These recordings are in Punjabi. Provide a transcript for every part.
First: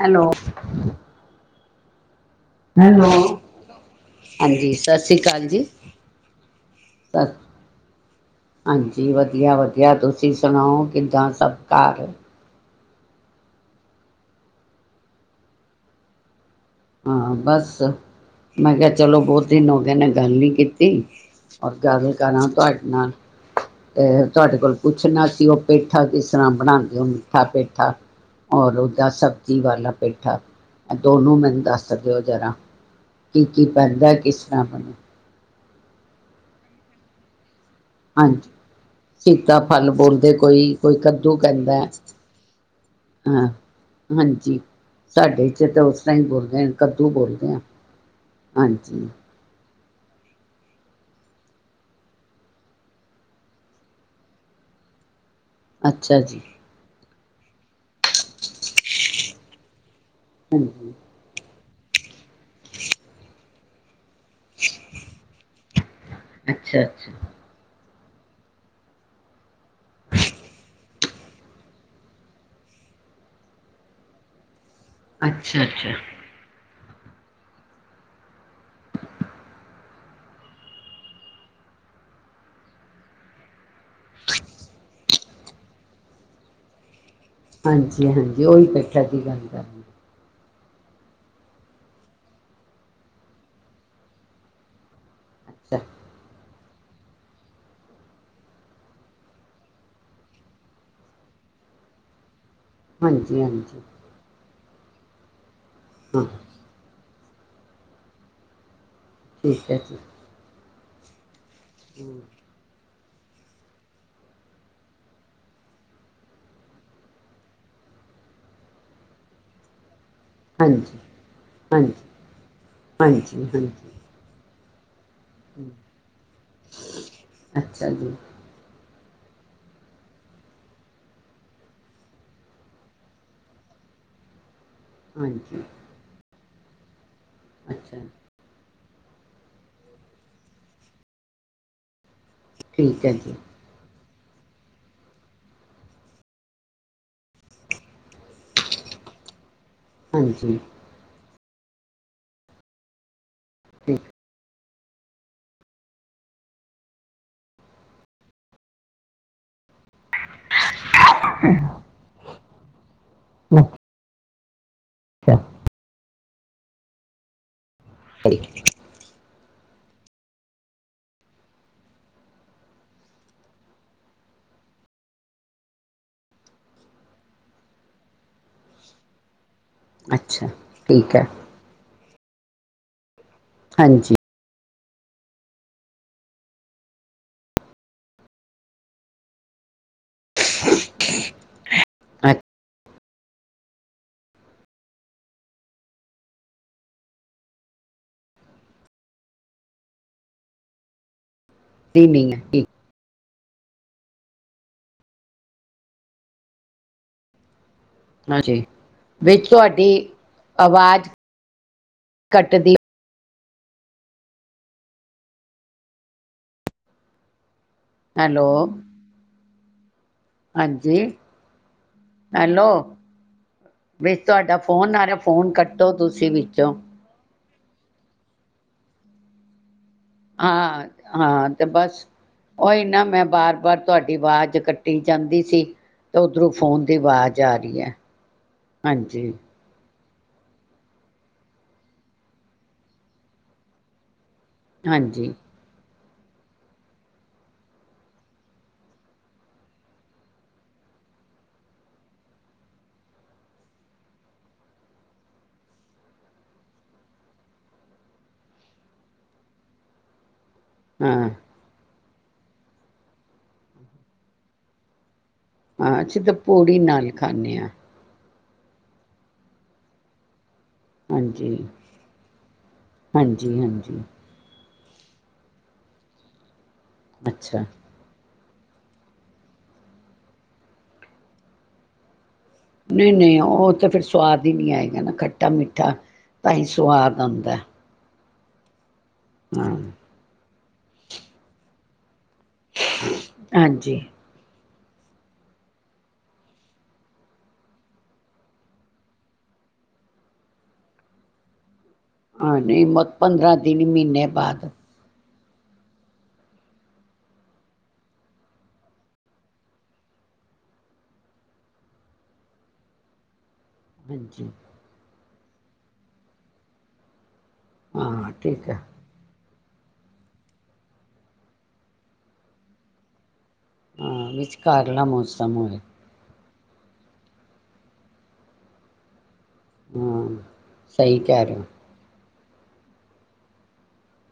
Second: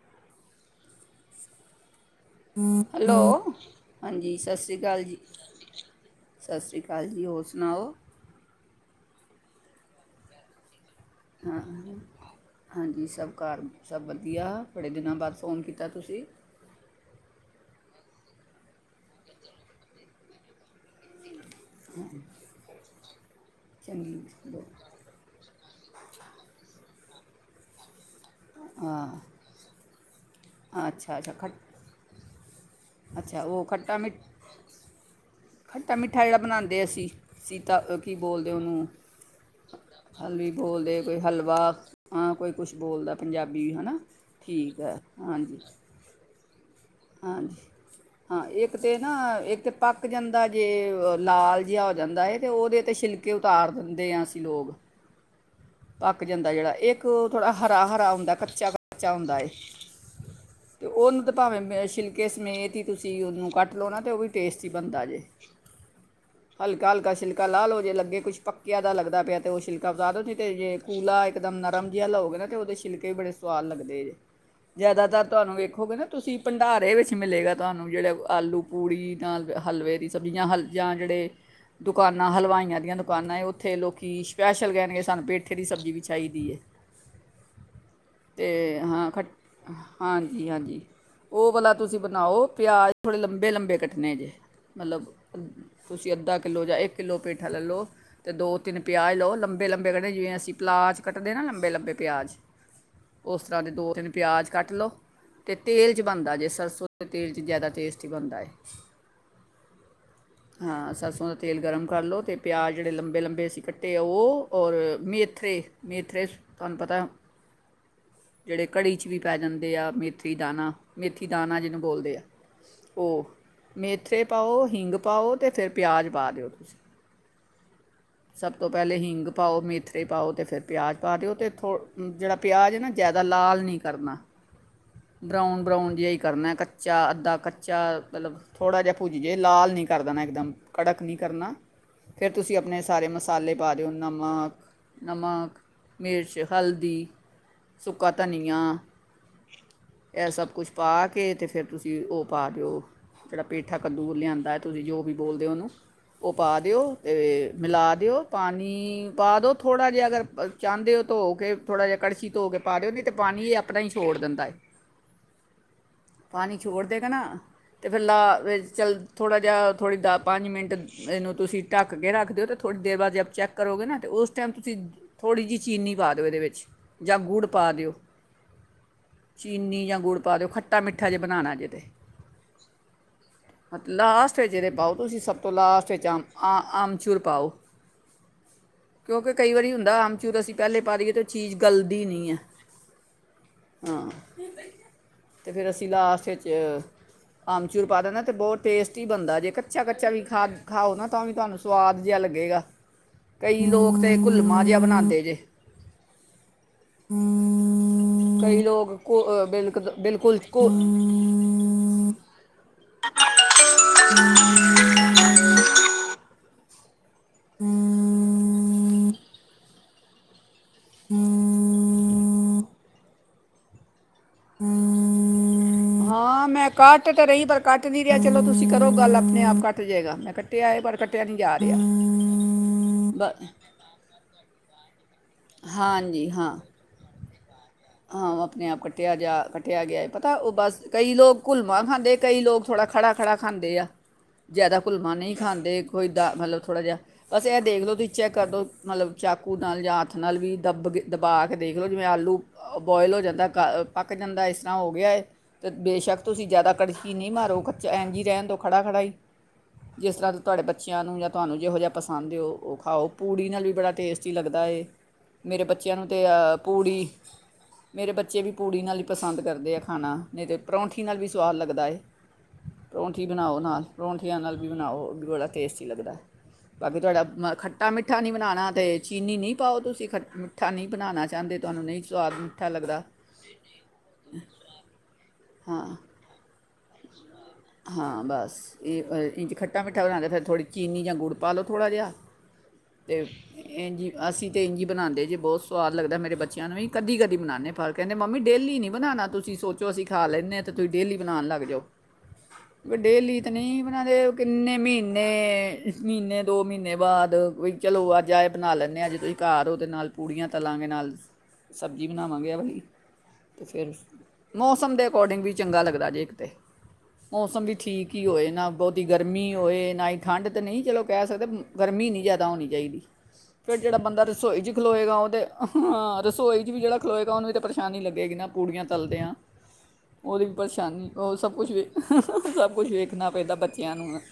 ਹੈਲੋ। ਹੈਲੋ, ਹਾਂਜੀ। ਸਤਿ ਸ੍ਰੀ ਅਕਾਲ ਜੀ। ਸਤਿ ਸ੍ਰੀ ਅਕਾਲ ਜੀ। ਹੋਰ ਸੁਣਾਓ? ਜੀ, ਵਧੀਆ, ਵਧੀਆ। ਤੁਸੀਂ ਸੁਣਾਓ? ਕਿਦਾਂ ਹਾਂ ਸਤਕਾਰ ਹਾਂਜੀ। ਸਭ ਘਰ ਸਭ ਵਧੀਆ। ਬੜੇ ਦਿਨਾਂ ਬਾਅਦ ਫੋਨ ਕੀਤਾ, ਤੁਸੀ। ਹਾਂ, ਬਸ ਮੈਂ ਕਿਹਾ ਚਲੋ, ਬਹੁਤ ਦਿਨ ਹੋਗੇ ਨੇ ਗੱਲ ਨੀ ਕੀਤੀ। ਔਰ ਗੱਲ ਕਰਾਂ ਤੁਹਾਡੇ ਨਾਲ, ਚੰਗੀ ਅਤੇ ਤੁਹਾਡੇ ਕੋਲ ਪੁੱਛਣਾ ਸੀ ਉਹ ਪੇਠਾ ਕਿਸ ਤਰ੍ਹਾਂ ਬਣਾਂਦੇ ਹੋਨ ਪੇਠਾ ਪੇਠਾ। ਔਰ ਹਾਂ ਉਹਦਾ ਸਬਜ਼ੀ ਵਾਲਾ। ਪੇਠਾ ਐ ਅੱਛਾ ਅੱਛਾ ਦੋਨੋਂ ਖੱ ਮੈਨ ਦੱਸ ਦਿਓ ਜ਼ਰਾ ਅੱਛਾ ਕੀ, ਉਹ ਕੀ ਪੈਂਦਾ, ਕਿਸ ਤਰ੍ਹਾਂ ਬਣੇ? ਖੱਟਾ-ਮਿੱਠਾ ਜਿਹੜਾ ਬਣਾਂਦੇ ਅਸੀਂ ਸੀ ਤਾਂ ਕੀ ਹਾਂਜੀ ਬੋਲਦੇ ਉਹਨੂੰ ਸੀਤਾ ਫਲ ਬੋਲਦੇ ਹਲੀ ਕੋਈ ਬੋਲਦੇ ਕੋਈ ਕੱਦੂ ਹਲਵਾ ਕਹਿੰਦਾ ਹਾਂ। ਕੋਈ ਕੁਛ ਬੋਲਦਾ ਹਾਂ ਪੰਜਾਬੀ ਹੈ ਨਾ ਹਾਂਜੀ ਠੀਕ ਹੈ। ਸਾਡੇ ਹਾਂਜੀ ਚ ਤੇ ਉਸ ਤਰਾ ਹੀ ਬੋਲਦੇ- [inaudible] ਬੋਲਦੇ ਹਾਂਜੀ, ਆ ਹਾਂ ਇੱਕ ਤਾਂ ਹਾਂਜੀ ਨਾ ਇੱਕ ਪੱਕ ਜਾਂਦਾ ਜੇ ਲਾਲ ਜਿਹਾ ਹੋ ਜਾਂਦਾ ਹੈ ਤਾਂ ਉਹਦੇ 'ਤੇ ਛਿਲਕੇ ਉਤਾਰ ਦਿੰਦੇ ਹਾਂ ਅਸੀਂ ਲੋਕ। ਅੱਛਾ ਪੱਕ ਜੀ ਜਾਂਦਾ ਜਿਹੜਾ ਇਹ। ਇੱਕ ਉਹ ਥੋੜ੍ਹਾ ਹਰਾ ਹਰਾ ਹੁੰਦਾ ਕੱਚਾ ਕੱਚਾ ਹੁੰਦਾ। ਤੇ ਹਾਂਜੀ ਉਹਨੂੰ ਤੇ ਭਾਵੇਂ ਮੈ ਛਿੱਲ ਸਮੇਤ ਹੀ ਤੁਸੀਂ ਉਹਨੂੰ ਕੱਟ ਲਾਉਣਾ ਤੇ ਉਹ ਵੀ ਟੇਸਟੀ ਬਣਦਾ ਜੇ ਅੱਛਾ ਹਲਕਾ ਅੱਛਾ ਹਲਕਾ ਛਿਲਕਾ ਲਾਹ ਲਓ ਕੁੱਛ ਪੱਕਿਆਂ ਦਾ ਲੱਗਦਾ ਪਿਆ ਤੇ ਉਹ ਸ਼ਿਲਕਾ [unintelligible] ਤੇ ਜੇ ਕੂਲਾ ਇਕ ਦਮ ਨਰਮ ਜਿਹਾ ਲਓਗੇ ਨਾ ਤੇ ਉਹਦੇ ਛਿਲਕੇ ਵੀ ਬੜੇ ਸਵਾਦ ਲੱਗਦੇ ਜੇ। ਜਿਆਦਾਤਰ ਤੁਹਾਨੂੰ ਅੱਛਾ ਅੱਛਾ ਵੇਖੋਗੇ ਨਾ ਤੁਸੀਂ ਭੰਡਾਰ ਇਹ ਵਿੱਚ ਮਿਲੇਗਾ ਤੁਹਾਨੂੰ ਜਿਹੜੇ ਆਲੂ ਪੂੜੀ ਤਾਂ ਹਲਵੇ ਦੀ ਸਬਜ਼ੀਆਂ ਹਲ ਜਾਂ ਜਿਹੜੇ ਦੁਕਾਨਾਂ ਹਲਵਾਈਆਂ ਦੀਆਂ ਦੁਕਾਨਾਂ ਉੱਥੇ ਲੋਕੀ ਸਪੈਸ਼ਲ ਕਹਿਣਗੇ। ਸਾਨੂੰ ਪੇਠੇ ਦੀ ਸਬਜ਼ੀ ਵੀ ਚਾਹੀਦੀ ਹੈ। ਹਾਂਜੀ ਹਾਂਜੀ ਓਹੀ ਬੈਠਾ ਦੀ ਗੱਲ ਕਰਨ ਜੀ ਹਾਂਜੀ ਉਹ ਵਾਲਾ ਤੁਸੀਂ ਬਣਾਓ ਪਿਆਜ਼ ਥੋੜ੍ਹੇ ਲੰਬੇ ਲੰਬੇ ਕੱਟਣੇ ਜੇ ਮਤਲਬ ਅੱਛਾ ਤੁਸੀਂ ਅੱਧਾ ਇੱਕ ਕਿੱਲੋ ਪੇਠਾ ਲਏ ਲਓ ਤੇ ਦੋ ਤਿੰਨ ਪਿਆਜ ਲਓ ਲੰਬੇ ਜਿਵੇਂ ਅਸੀਂ ਪਲਾਜ ਕੱਟ ਦੇ ਆ ਨਾ ਲੰਬੇ ਲੰਬੇ ਪਿਆਜ ਹਾਂਜੀ ਉਸ ਤਰ੍ਹਾਂ ਦੇ ਹਾਂਜੀ ਦੋ ਤਿੰਨ ਪਿਆਜ ਕੱਟ ਲੋ ਅਤੇ ਤੇਲ 'ਚ ਹਾਂ ਬਣਦਾ ਜੇ ਸਰਸੋਂ ਤੇਲ 'ਚ ਜ਼ਿਆਦਾ ਟੇਸਟ ਹੀ ਬਣਦਾ ਏ। ਠੀਕ ਹੈ ਹਾਂ ਸਰਸੋ ਦਾ ਤੇਲ ਗਰਮ ਕਰ ਲੋ ਤੇ ਪਿਆਜ ਜਿਹੜੇ ਲੰਬੇ ਲੰਬੇ ਅਸੀਂ ਕੱਟੇ ਆ ਉਹ ਔਰ ਮੇਥਰੇ ਮੇਥਰੇ ਤੁਹਾਨੂੰ ਪਤਾ ਜਿਹੜੇ ਕੜੀ 'ਚ ਵੀ ਪੈ ਜਾਂਦੇ ਆ ਮੇ ਮੇਥੀ ਦਾਨਾ ਹਾਂਜੀ ਮੇਥੀ ਦਾਣਾ ਜਿਹਨੂੰ ਹਾਂਜੀ ਬੋਲਦੇ ਆ ਉਹ ਹਾਂਜੀ ਹਾਂਜੀ ਮੇਥੇ ਪਾਓ ਹਿੰਗ। ਪਾਓ ਤੇ ਫਿਰ ਪਿਆਜ਼ ਪਾ ਦਿਓ ਤੁਸੀਂ ਅੱਛਾ ਜੀ ਸਭ ਤੋਂ ਪਹਿਲੇ ਹੀਂਗ ਪਾਓ ਮੇਥਰੇ ਪਾਓ ਤੇ ਫਿਰ ਪਿਆਜ ਪਾ ਦਿਓ ਅਤੇ ਥੋ ਜਿਹੜਾ ਪਿਆਜ਼ ਹੈ ਨਾ ਜ਼ਿਆਦਾ ਲਾਲ ਨਹੀਂ ਕਰਨਾ ਹਾਂਜੀ ਬਰਾਊਨ ਬਰਾਊਨ ਜਿਹਾ ਈ ਕਰਨਾ ਕ ੱਚਾ। [unintelligible] ਦਾ ਕੱਚਾ ਅੱਛਾ ਤਲਬ ਥੋੜ੍ਹਾ ਜਿਹਾ ਭੁੱਜ ਜੇ ਲਾਲ ਨਹੀਂ ਕਰ ਦੇਣਾ ਇੱਕਦਮ ਕੜਕ ਨਹੀਂ ਕਰਨਾ ਫੇਰ ਤੁਸੀਂ ਆਪਣੇ ਠੀਕ ਸਾਰੇ ਹੈ ਜੀ ਮਸਾਲੇ ਪਾ ਦਿਓ [inaudible] ਨਮਕ ਨਮਕ ਮਿਰਚ ਹਲਦੀ ਸੂ ਕਾ ਧਨੀ ਹਾਂਜੀ ਫਰ ਤੁਸੀਂ ਜਿਹੜਾ ਪੇਠਾ ਠੀਕ, ਕੱਦੂ ਲਿਆਂਦਾ। ਤੁਸੀਂ ਜੋ ਵੀ ਬੋਲਦੇ ਹੋ ਉਹਨੂੰ ਉਹ ਪਾ ਦਿਓ ਅਤੇ ਮਿਲਾ ਦਿਓ ਪਾਣੀ ਪਾ ਦੋ ਥੋੜਾ ਜਿਹਾ [unintelligible] ਅਗਰ ਚਾਹੁੰ ਛਾ ਪਾਣੀ ਛੋੜਦੇ ਕੇ ਨਾ [unintelligible] ਅਤੇ ਹਿਲਾ ਅੱਛਾ ਵਿੱਚ [unintelligible] ਚੱਲ ਥੋੜ੍ਹਾ ਜਿਹਾ ਥੋੜ੍ਹੀ ਦਾ ਪੰਜ ਮਿੰਟ ਇਹਨੂੰ ਤੁਸੀਂ ਢੱਕ ਕੇ ਰੱਖ ਦਿਓ ਅਤੇ ਥੋੜ੍ਹੀ ਦੇਰ ਬਾਅਦ ਜਬ ਚੈੱਕ ਕਰੋਗੇ ਨ ਚੀਨੀ ਜਾਂ ਗੁੜ ਪਾ ਅੱਛਾ ਦਿਓ ਖੱਟਾ ਮਿੱਠਾ ਠੀਕ ਜਿਹਾ ਹੈ ਬਣਾਉਣਾ ਜੇ ਤੇ ਹਾਂਜੀ ਹਾਂਜੀ ਲਾਸਟ ਵਿੱਚ ਜਿਹੜੇ [inaudible] ਪਾਓਗੇ ਕਿਉਂਕਿ ਕਈ ਵਾਰੀ ਹੁੰਦਾ ਆਮਚੂਰ ਅਸੀਂ ਪਹਿਲੇ ਪਾ ਦੇਈਏ ਤੇ ਉਹ ਚੀਜ਼ [inaudible] ਗਲਦੀ ਨਹੀਂ ਹੈ ਅੱਛਾ ਹਾਂ ਤੇ ਫੇਿਰ ਅਸੀਂ ਲਾਸਟ ਵਿੱਚ ਆਮਚੂਰ ਪਾ ਦਿੰਨਾ ਤੇ ਬਹੁਤ ਟੇਸਟੀ ਬਣਦਾ ਜੇ ਕੱਚਾ ਕੱਚਾ ਵੀ ਖਾ ਖਾਓ ਨਾ ਤਾਂ ਵੀ ਤੁਹਾਨੂੰ ਸੁਆਦ ਨਹੀਂ ਜਿਹਾ ਨਹੀਂ ਲੱਗੇਗਾ ਠੀਕ ਕਈ ਲੋਕ ਹ [unintelligible] ਹਾਂਜੀ ਕਈ ਲੋਕ ਵਿੱਚ ਬਿਲਕ ਤੁਹਾਡੀ ਬਿਲਕੁਲ [unintelligible] ਆਵਾਜ਼ ਕੱਟਦੀ ਹੈਲੋ ਹਾਂਜੀ ਹੈਲੋ ਵਿੱਚ ਤੁਹਾਡਾ ਫੋਨ ਆਾਰਾ ਫੋਨ ਕੱਟੋ ਤੁਸੀਂ ਹਾਂ ਮੈਂ ਵਿੱਚੋਂ ਕੱਟ ਤੇ ਰਹੀ ਪਰ ਕੱਟ ਨਹੀਂ ਰਿਹਾ ਚਲੋ ਤੁਸੀਂ ਕਰੋ ਗੱਲ ਆਪਣੇ ਆਪ ਕੱਟ ਜਾਏਗਾ ਮੈਂ ਕੱਟਿਆ ਹੈ ਹਾਂ ਪਰ ਕੱਟਿਆ ਨਹੀਂ ਹਾਂ ਜਾ ਤੇ ਰਿਹਾ ਬਸ ਉਹੀ ਨਾ ਮੈਂ ਬ- ਬਾਰ ਬਾਰ ਤੁਹਾਡੀ ਆਵਾਜ਼ ਕੱਟੀ ਜਾਂਦੀ ਸੀ ਤੇ ਹਾਂਜੀ ਉੱਧਰੋਂ ਹਾਂ ਫੋਨ ਦੀ ਆਵਾਜ਼ ਚਾਰ [unintelligible] ਹਾਂ ਆਪਣੇ ਆਪ ਕੱਟਿਆ ਜਾ ਕੱਟਿਆ ਗਿਆ ਪਤਾ ਉਹ ਬਸ ਕਈ ਲੋਕ ਘੁਲਵਾ ਖਾਂਦੇ ਕਈ ਲੋਕ ਥੋੜ੍ਹਾ ਖੜਾ ਖੜਾ ਖਾਂਦੇ ਆ ਜ਼ਿਆਦਾ ਘੁੱਲਮਾ ਹਾਂਜੀ ਨਹੀਂ ਖਾਂਦੇ ਕੋਈ ਦਾ ਮਤਲਬ ਥੋੜ੍ਹਾ ਜਿਹਾ ਬਸ ਇਹ ਦੇਖ ਲਉ ਤੁਸੀਂ ਚੈੱਕ ਕਰ ਦਿਉ ਮਤਲਬ ਚਾਕੂ ਨਾਲ ਜਾਂ ਹੱਥ ਨਾਲ ਵੀ ਦੱਬ ਦਬਾ ਕੇ ਦੇਖ ਲਓ ਜਿਵੇਂ ਆਲੂ ਬੋਇਲ ਹੋ ਜਾਂਦਾ ਕ ਪੱਕ ਜਾਂਦਾ ਇਸ ਤਰ੍ਹਾਂ ਹੋ ਗਿਆ ਹੈ ਅਤੇ ਬੇਸ਼ੱਕ ਤੁਸੀਂ ਜ਼ਿਆਦਾ ਕੜਸ਼ੀ ਨਹੀਂ ਮਾਰੋ ਕੱਚਾ ਐਂਨ ਜ ਹੀ ਰਹਿਣ ਦਿਉ ਖੜ੍ਹਾ ਖੜਾ ਹੀ ਜਿਸ ਤਰ੍ਹਾਂ ਤੁਹਾਡੇ ਬੱਚਿਆਂ ਨੂੰ ਹਾਂ ਜਾਂ ਤੁਹਾਨੂੰ ਜਿਹੋ ਜਿਹਾ ਪਸੰਦਓ ਉਹ ਖਾਓ ਪੂੜੀ ਨਾਲ ਵੀ ਬੜਾ ਟੇਸਟੀ ਲੱਗਦਾ ਹੈ ਹਾਂ ਅਸੀਂ ਤਾਂ ਪੌੜੀ ਨਾਲ ਖਾਂਦੇ ਹ ਮੇਰੇ ਬੱਚੇ ਵੀ ਪੂੜੀ ਨਾਲ ਹੀ ਪਸੰਦ ਕਰਦੇ ਆ ਖਾਣਾ ਨਹੀਂ ਤਾਂ ਪਰੌਂਠੀ ਨਾਲ ਵੀ ਸਵਾਦ ਹਾਂਜੀ ਲੱਗਦਾ ਪਰੌਂਠੀ ਬਣਾਓ ਹਾਂਜੀ ਨਾਲ ਹਾਂਜੀ ਪਰੌਂਠੀਆਂ ਨਾਲ ਵੀ ਬਣਾਓ ਉਹੀ ਬੜਾ ਟੇਸਟੀ ਲੱਦਾ ਬਾਕੀ ਤੁਹਾਡਾ ਮ ਅੱਛਾ ਖੱਟਾ ਮਿੱਠਾ ਨਹੀਂ ਬਣਾ ਤੇ ਚੀਨੀ ਨਹੀਂ ਪਾਓ ਤੁਸੀਂ ਖ ਮਿੱਠਾ ਨਹੀਂ ਬਣਾਉਣਾ ਚਾਹੁੰਦੇ ਤੁਹਾਨੂੰ ਨਹੀਂ ਸਵਾਦ ਅਨ ਨਹੀਂ ਨਹੀਂ ਉਹ ਤਾਂ ਫਿਰ ਸਵਾਦ ਹੀ ਨਹੀਂ ਆਏਗਾ ਨਾ ਖੱਟਾ ਮਿੱਠਾ ਹਾਂ ਤਾਂ ਹੀ ਸਵਾਦ ਆਉਂਦਾ ਹਾਂ ਬਸ ਇਹ ਇੰਜ਼ ਹਾਂ ਖਟਾ ਮਿੱਠਾ ਬਣਾ ਕੇਥੋੜ੍ਹੀ ਚੀਨੀ ਜਾਂ ਗੁੜ ਪਾ ਲਓ ਥੋੜ੍ਹਾ ਜਿਹਾ ਤੇ ਹਾਂਜੀ ਜੀ ਅਸੀਂ ਅਤੇ ਇੰਝੀ ਬਣਾਉਂਦੇ ਜੇ ਬਹੁਤ ਸਵਾਦ ਲੱਗਦਾ ਮੇਰੇ ਬੱਚਿਆਂ ਨੂੰ ਵੀ ਕਦੀ ਕਦੀ ਬਣਾਉਦੇ ਪਰ ਕਹਿੰਦੇ ਮੰਮੀ ਡੇਲੀ ਨਹੀਂ ਬਣਾਉਣਾ ਤੁਸੀਂ ਸੋਚੋ ਅਸੀਂ ਖਾ ਲੈਂਦੇਾਂ ਤਾਂ ਤੁਸੀਂ ਡੇਲੀ ਬਣਾਉਣ ਲੱਗ ਜਾਓ ਹਾਂ ਨਹੀਂ ਮ ਡੇਲੀ ਤਾਂ ਪੰਦਰਾਂ ਨਹੀਂ ਦਿਨ ਬਣਾਦੇ ਮਹੀਨੇ ਬਾਅਦ ਕਿੰਨੇ ਮਹੀਨੇ ਮਹੀਨੇ ਦੋ ਮਹੀਨੇ ਬਾਅਦ ਚਲੋ ਅੱਜ ਆ ਬਣਾ ਲੈਂਦੇ ਆ ਅੱਜ ਤੁਸੀਂ ਘਰ ਹੋ ਦੇ ਨਾਲ ਪੂੜੀਆਂ ਤਲਾਂਗੇ ਨਾਲ ਸਬਜ਼ੀ ਬਣਾਵਾਂਗੇ ਬਾਈ ਤੇ ਫਿਰ ਹਾਂਜੀ ਮੌਸਮ ਦੇ ਅਕੋਡਿੰਗ ਵੀ ਚੰਗਾ ਲੱਗਦਾ ਜੇ ਕਿਤੇ ਮੌਸਮ ਵੀ ਠੀਕ ਹੀ ਹਾਂ ਹੋਏ ਨਾ ਠੀਕ ਹੈ ਬਹੁਤ ਹੀ ਗਰਮੀ ਹੋ ਨਾ ਹੀ ਠੰਢ ਤਾਂ ਨਹੀਂ ਚਲੋ ਕਹਿ ਸਕਦੇ ਗਰਮੀ ਨਹੀਂ ਜਾਦਾ ਹੋਣੀ ਚਾਹੀਦੀ ਫਿਰ ਜਿਹੜਾ ਬੰਦਾ ਹਾਂ ਰਸੋਈ 'ਚ ਵਿਚਕਾਰਲਾ ਖਲੋਏਗਾ ਉਹ ਮੌਸਮ ਹੋਏ ਤਾਂ ਰਸੋਈ ' ਵੀ ਜਿਹੜਾ ਖਲੋਏਗਾ ਉਹਨੂੰ ਤਾਂ ਪਰੇਸ਼ਾਨੀ ਲੱਗੇਗੀ ਨਾ ਪੂੜੀਆਂ ਤਲਦਿਆ ਹਾਂ ਹਾਂ ਉਹਦੀ ਪਰੇਸ਼ਾਨੀ ਸਹੀ ਹੋਰ ਕਹਿ ਸਭ ਰਹੇ ਹੋ ਕੁਛ ਵੀ ਸਭ ਕੁਛ ਵੇਖਣਾ ਪੈਂਦਾ ਬੱਚਾ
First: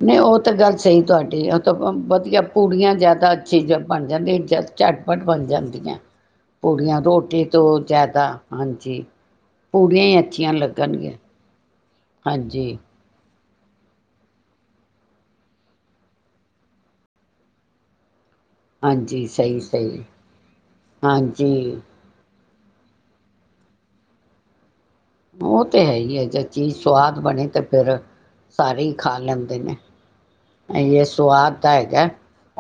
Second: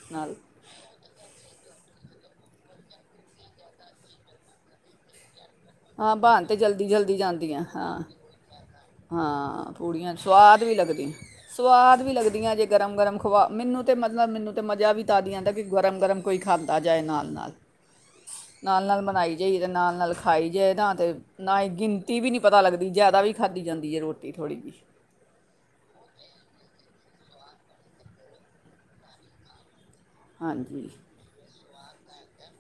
ਨਹੀਂ ਉਹ ਤਾਂ ਗੱਲ ਸਹੀ ਤੁਹਾਡੀ ਉਹ ਤਾਂ ਵਧੀਆ ਪੂੜੀਆਂ ਜ ਅੱਛੀ ਬਣ ਜਾਂਦੀ ਝੱਟਪਟ ਹਾਂ ਬਣ ਤਾਂ ਜਲਦੀ ਜਲਦੀ ਰੋਟੀ ਜਾਂਦੀਆਂ ਤੋਂ ਹਾਂ ਜ਼ਿਆਦਾ ਹਾਂਜੀ ਹਾਂ ਪੂੜੀਆਂ ਹੀ ਅੱਛੀਆਂ ਸਵਾਦ ਵੀ ਲੱਗਦੀ ਲੱਗਣਗੀਆਂ ਸਵਾਦ ਵੀ ਲੱਗਦੀਆਂ ਜੇ ਹਾਂਜੀ ਗਰਮ ਗਰਮ ਖਵਾ ਮੈਨੂੰ ਤਾਂ ਮਤਲਬ ਮੈਨੂੰ ਤਾਂ ਮਜ਼ਾ ਵੀ ਤਾਂਾਦੀ ਜਾਂਦਾ ਕਿ ਗਰਮ ਗਰਮ ਕੋਈ ਖਾਂਦਾ ਜਾਏ ਨਾਲ ਨਾਲ ਨਾਲ ਨਾਲ ਹਾਂਜੀ ਬਣਾਈ ਜਾਈ ਸਹੀ ਤੇ ਨਾਲ ਸਹੀ ਨਾਲ ਖਾਈ ਜਾੇਏਦਾ ਤੇ ਨਾ ਹੀ ਹਾਂਜੀ ਗਿਣਤੀ ਵੀ ਨੀ ਪਤਾ ਲੱਗਦੀ ਜਿਆਦਾ ਵੀ ਖਾਧੀ ਜਾਂਦੀ ਹੈ ਰੋਟੀ ਥੋੜ੍ਹੀ ਜਿਹੀ ਉਹ ਤੇ ਹੈ ਹੀ ਹੈ ਜੇ ਚੀਜ਼ ਸਵਾਦ ਬਣੀ ਤੇ ਫਿਰ ਸਾਰੇ ਹੀ ਖਾ ਲੈਂਦੇ ਨੇ ਹਾਂਜੀ ਇਹ ਸਵਾਦ ਤਾਂ ਹੈਗਾ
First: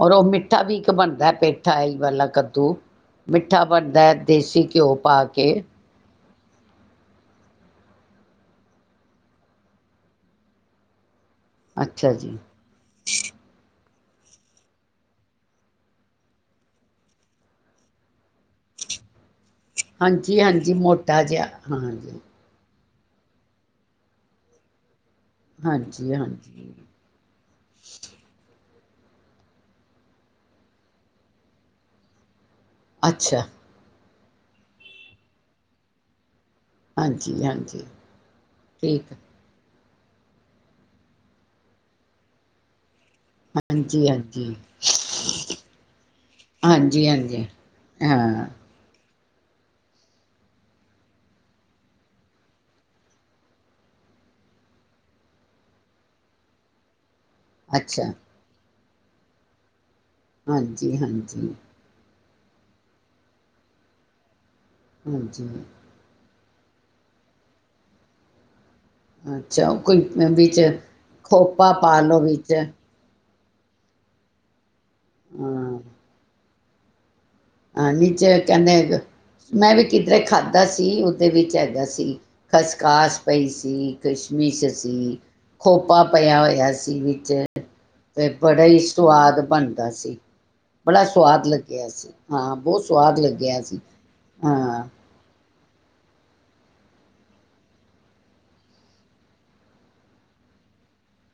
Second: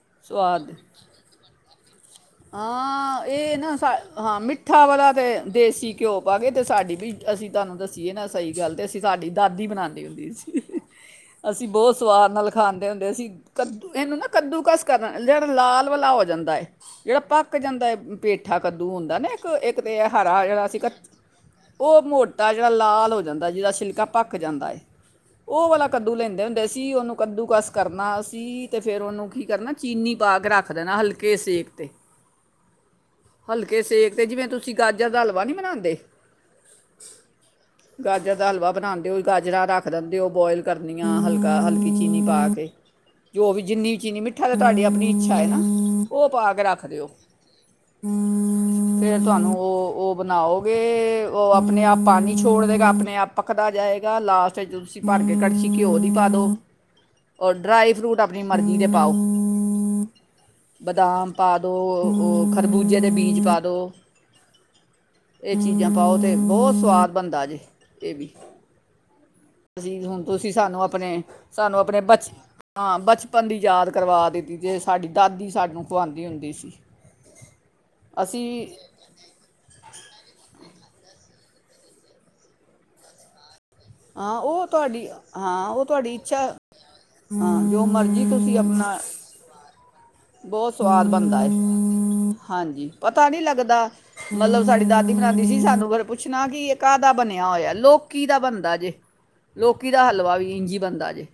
ਔਰ ਉਹ ਮਿੱਠਾ ਸਵਾਦ ਵੀ ਇੱਕ ਬਣਦਾ ਪੇਠਾ ਇਹ ਵਾਲਾ ਕੱਦੂ ਹਾਂ ਇਹ ਮਿੱਠਾ ਨਾ ਸਾ- ਬਣਦਾ ਦੇਸੀ ਘਿਓ ਪਾ ਕੇ ਪਾਗੇ ਤੇ ਸਾਡੀ ਵੀ ਅਸੀਂ ਤੁਹਾਨੂੰ ਦੱਸੀਏ ਨਾ ਸਹੀ ਗੱਲ ਤੇ ਅਸੀਂ ਸਾਡੀ ਦਾਦੀ ਬਣਾਉਂਦੇ ਹੁੰਦੀ ਸੀ ਅਸੀਂ ਬਹੁਤ ਅੱਛਾ ਸਵਾਦ ਜੀ ਨਾਲ ਖਾਂਦੇ ਹੁੰਦੇ ਅਸੀਂ ਕ ੂੰ ਇਹਨੂੰ ਨਾ ਕੱਦੂ ਕਸ ਜਿਹੜਾ ਲਾਲ ਵਾਲਲਾ ਹੋ ਜਾਂਦਾ ਹੈਏ ਜਿਹੜਾ ਪੱਕ ਜਾਂਦਾ ਪੇਠਾ ਕੱਦੂ ਹੁੰਦਾ ਨਾ ਇੱਕ ਇੱਕ ਤੇ ਇਹ ਹਾਂਜੀ ਹਰਾ ਜਿਹੜਾ ਹਾਂਜੀ ਸੀਗਾ ਮੋਟਾ ਜਿਹਾ ਉਹ ਹਾਂਜੀ ਮੋਟਾ ਜਿਹੜਾ ਲਾਲ ਹੋ ਜਾਂਦਾ ਹੈ ਜਿਹਦਾ ਛਿਲਕਾ ਭੱਕ ਜਾਂਦਾ ਹੈਏ ਉਹ ਵਾਲਾ ਹਾਂਜੀ ਕੱਦੂ ਲੈਂਦੇ ਹੁੰਦੇ ਹਾਂਜੀ ਸੀ ਉਹਨੂੰ ਕੱਦੂ ਕਸ ਕਰਨਾ ਸੀ ਤੇ ਫੇਿਰ ਉਹਨੂੰ ਕੀ ਕਰਨਾ ਚੀਨੀ ਬਾਗ ਰੱਖ ਦੇ ਨਾ ਹਲਕੇ ਸੇਕ ਤੇ ਅੱਛਾ ਹਲਕੇ ਸ ਇੱਕ ਤੇ ਜਿਵੇਂ ਤੁਸੀਂ ਗਾਜਰ ਦਾ ਹਲਵਾ ਨੀ ਬਣਾਉਂਦੇ ਹਾਂਜੀ ਹਾਂਜੀ ਗਾਜਰ ਦਾ ਹਲਵਾ ਠੀਕ ਬਣਾਉਂਦੇ ਹੋ ਗਾਜਰਾਂ ਰੱਖ ਰਨ ਦਿਓ ਬੋਇਲ ਕਰਨੀ ਆ ਹਲਕਾ ਹਲਕੀ ਚੀਨੀ ਪਾ ਕੇ ਜੋ ਵੀ ਜਿੰਨੀ ਹਾਂਜੀ ਚੀਨੀ ਮਿੱਟੀ ਹਾਂਜੀ ਠਾ ਤੇ ਤੁਹਾਡੀ ਆਪਣੀ ਇੱਛਾ ਹੈ ਨਾ ਉਹ ਪਾ ਕੇ ਰੱਖ ਦਿਓ ਹਾਂਜੀ ਹਾਂਜੀ ਹਾਂ ਫ ਤੁਹਾਨੂੰ ਉਹ ਉਹ ਬਣਾਓਗੇ ਉਹ ਆਪਣੇ ਆਪ ਪਾਣੀ ਛੋੜ ਦੇਗਾ ਆਪਣੇ ਆਪ ਪੱਕਦਾ ਜਾਏਗਾ ਲਾਸਟ ਚ ਤੁਸੀਂ ਭਰ ਕੇ ਕੜਸੀ ਘਿਓ ਦੀ ਪਾ ਦੋ ਰ ਡਰਾਈ ਅੱਛਾ ਫਰੂਟ ਆਪਣੀ ਮਰਜ਼ੀ ਤੇ ਪਾਓ ਹਮ ਹਾਂਜੀ ਬਦਾਮ ਹਾਂਜੀ ਪਾ ਦੋ ਖਰਬੂਜੇ ਦੇ ਬੀਜ ਪਾ ਦੋ ਹਾਂਜੀ ਇਹ ਚੀਜ਼ਾਂ ਪਾਓ ਤੇ ਬਹੁਤ ਸਵਾਦ ਬਣਦਾ ਜੇ ਇਹ ਵੀ ਅੱਛਾ ਕੋਈ ਅਸੀਂ ਹੁਣ ਤੁਸੀਂ ਵਿੱਚ ਸਾਨੂੰ ਆਪਣੇ ਖੋਪਾ ਪਾਾਲੋ ਵਿੱਚ ਆਪ ਦੀ ਯਾਦ ਕਰਵਾ ਦਿੱਤੀ ਜੇ ਸਾਡੀ ਦਾਦੀ ਹਾਂ ਸਾਨੂੰ ਖਵਾਉਂਦੀ ਹੁੰਦੀ ਸੀ ਹਾਂ ਨੀਚੇ ਅਸੀਂ ਕਹਿੰਦੇ ਮੈਂ ਵੀ ਕਿਧਰੇ ਖਾਧ [unintelligible] ਸੀ ਉਹਦੇ ਵਿੱਚ ਹੈੱਗਾ ਸੀ ਖਸਖਾਸ ਪਈ ਸੀ ਹਾਂ ਕਿਸ਼ਮਿਸ਼ ਉਹ ਤੁਹਾਡੀ ਸੀ ਹਾਂ ਉਹ ਖੋਪਾ ਪਾਇਆ ਹੋਇਆ ਸੀ ਵਿੱਚ ਮਰਜੀ ਤੇ ਤੁਸੀਂ ਬੜਾ ਹੀ ਆਪਣਾ ਸਵਾਦ ਬਣਦਾ ਸੀ ਬਹੁਤ ਬੜਾ ਸਵਾਦ ਬਣਦਾ ਲੱਗਿਆ ਸੀ ਹਾਂ ਬਹੁਤ ਹਾਂਜੀ ਸਵਾਦ ਪਤਾ ਨੀ ਲੱਗਿਆ ਸੀ ਲੱਗਦਾ ਮਤਲਬ ਹਾਂ ਸਾਡੀ ਦਾਦੀ ਬਣਾਉਦੀ ਸੀ ਸਾਨੂੰ ਫਿਰ ਪੁੱਛਣਾ ਕਿ ਕਾਹਦਾ ਬਣਿਆ ਹੋਇਆ ਲੋਕੀ ਦਾ ਬਣਦਾ ਲੋਕੀ ਦਾ ਹਲਵਾ ਵੀ ਇੰਝੀ ਬਣਦਾ ਜੇ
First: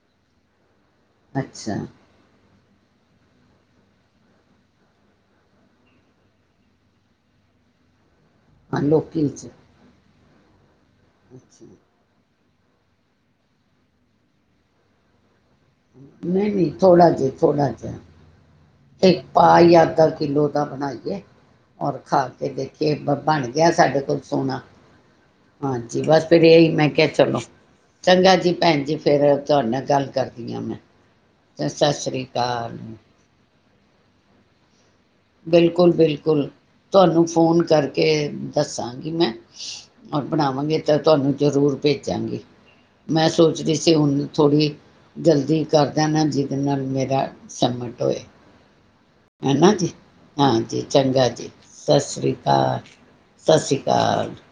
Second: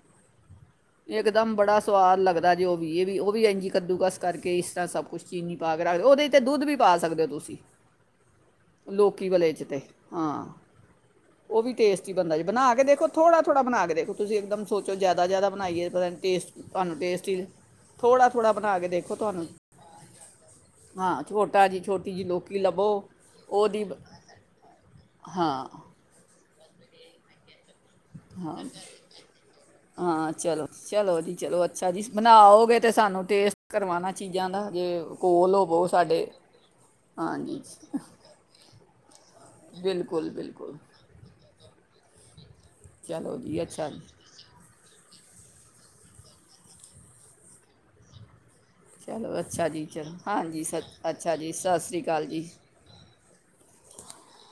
ਇਕ ਦਮ ਅੱਛਾ ਬੜਾ ਸਵਾਦ ਲੱਗਦਾ ਦਾ ਜੇ ਵੀ ਇਹ ਵੀ ਉਹ ਵੀ ਇੰਝ ਕੱਦੂ ਕਸ ਕਰਕੇ ਇਸ ਤਰ੍ਹਾਂ ਸਭ ਕੁਛ ਚੀਨੀ ਪਾ ਕੇ ਰੱਖਦੇ ਉਹਦੇ ਵਿੱਚ ਦੁੱਧ ਵੀ ਪਾ ਸਕਦੇ ਹੋ ਤੁਸੀਂ ਲੋਕੀ ਵਾਲਲੇ ਚ ਤੇ [unintelligible] ਹਾਂ। ਉਹ ਅੱਛਾ। ਵੀ [unintelligible] ਟੇਸਟੀ ਬਣਾ ਕੇ ਦੇਖੋ ਥੋੜਾ ਥੋੜਾ ਬਣਾ ਕੇ ਦੇਖੋ ਤੁਸੀਂ ਇੱਕ ਦਮ ਸੋਚੋ ਜ਼ਿਆਦਾ ਜ਼ਿਆਦਾ ਬਣਾਈ ਪਤਾ ਨਹੀਂ ਟੇਸਟ ਨਹੀਂ ਤੁਹਾਨੂੰ ਥੋੜ੍ਹਾ ਟੇਸਟ ਜਿਹਾ ਹੀ ਥੋੜ੍ਹਾ ਜਿਹਾ ਥੋੜ੍ਹਾ ਥੋੜ੍ਹਾ ਇੱਕ ਪਾ ਯਾ ਅੱਧਾ ਕਿੱਲੋ ਦਾ ਬਣਾਈਏ ਹਾਂ ਛੋਟਾ ਜੀ ਔਰ ਛੋਟੀ ਜੀ ਖਾ ਕੇ ਲੋਕੀ ਲਵੋ ਦੇਖੀਏ ਬਣ ਗਿਆ ਉਹਦੀ ਬ- ਸਾਡੇ ਕੋਲ ਸੋਹਣਾ ਹਾਂ ਹਾਂਜੀ ਬਸ ਫਿਰ ਇਹੀ ਮੈਂ ਕਿਹਾ ਚਲੋ। ਚੰਗਾ ਜੀ ਹਾਂ ਭੈਣ ਜੀ ਫੇਿਰ ਤੁਹਾਡੇ ਨਾਲ ਗੱਲ ਕਰਦੀ ਹਾਂ ਚਲੋ ਮੈਂ ਚਲੋ ਜੀ ਚਲੋ ਅੱਛਾ ਸਤਿ ਜੀ ਸ੍ਰੀ ਅਕਾਲ। ਬਣਾਓਗੇ ਤੇ ਸਾਨੂੰ ਟੇਸਟ ਕਰਵਾਉਣਾ ਚੀਜ਼ਾਂ ਦਾ ਜੇ ਕੋਲ ਹੋਵੋ ਬਿਲਕੁਲ ਸਾਡੇ ਬਿਲਕੁਲ ਤੁਹਾਨੂੰ ਹਾਂਜੀ ਫੋਨ ਕਰਕੇ ਦੱਸਾਂਗੀ ਮੈਂ ਬਿਲਕੁਲ ਬਿਲਕੁਲ ਬਣਾਵਾਂਗੇ ਤਾਂ ਤੁਹਾਨੂੰ ਜ਼ਰੂਰ ਭੇਜਾਂਗੀ। ਮੈਂ ਚਲੋ ਜੀ ਸੋਚਦੀ ਅੱਛਾ ਸੀ ਹੁਣ ਥੋੜ੍ਹੀ ਜਲਦੀ ਕਰ ਦੇਨਾ ਜਿਹਦੇ ਨਾਲ ਮੇਰਾ ਸੱਮਿਟ ਹੋਏ। [unintelligible] ਚਲੋ ਅੱਛਾ ਜੀ ਚਲੋ ਹਾਂਜੀ ਸ ਅੱਛਾ ਜੀ ਸਤਿ ਸ਼੍ਰੀ ਅਕਾਲ ਜੀ। ਸਤਿ ਸ਼੍ਰੀ [unintelligible]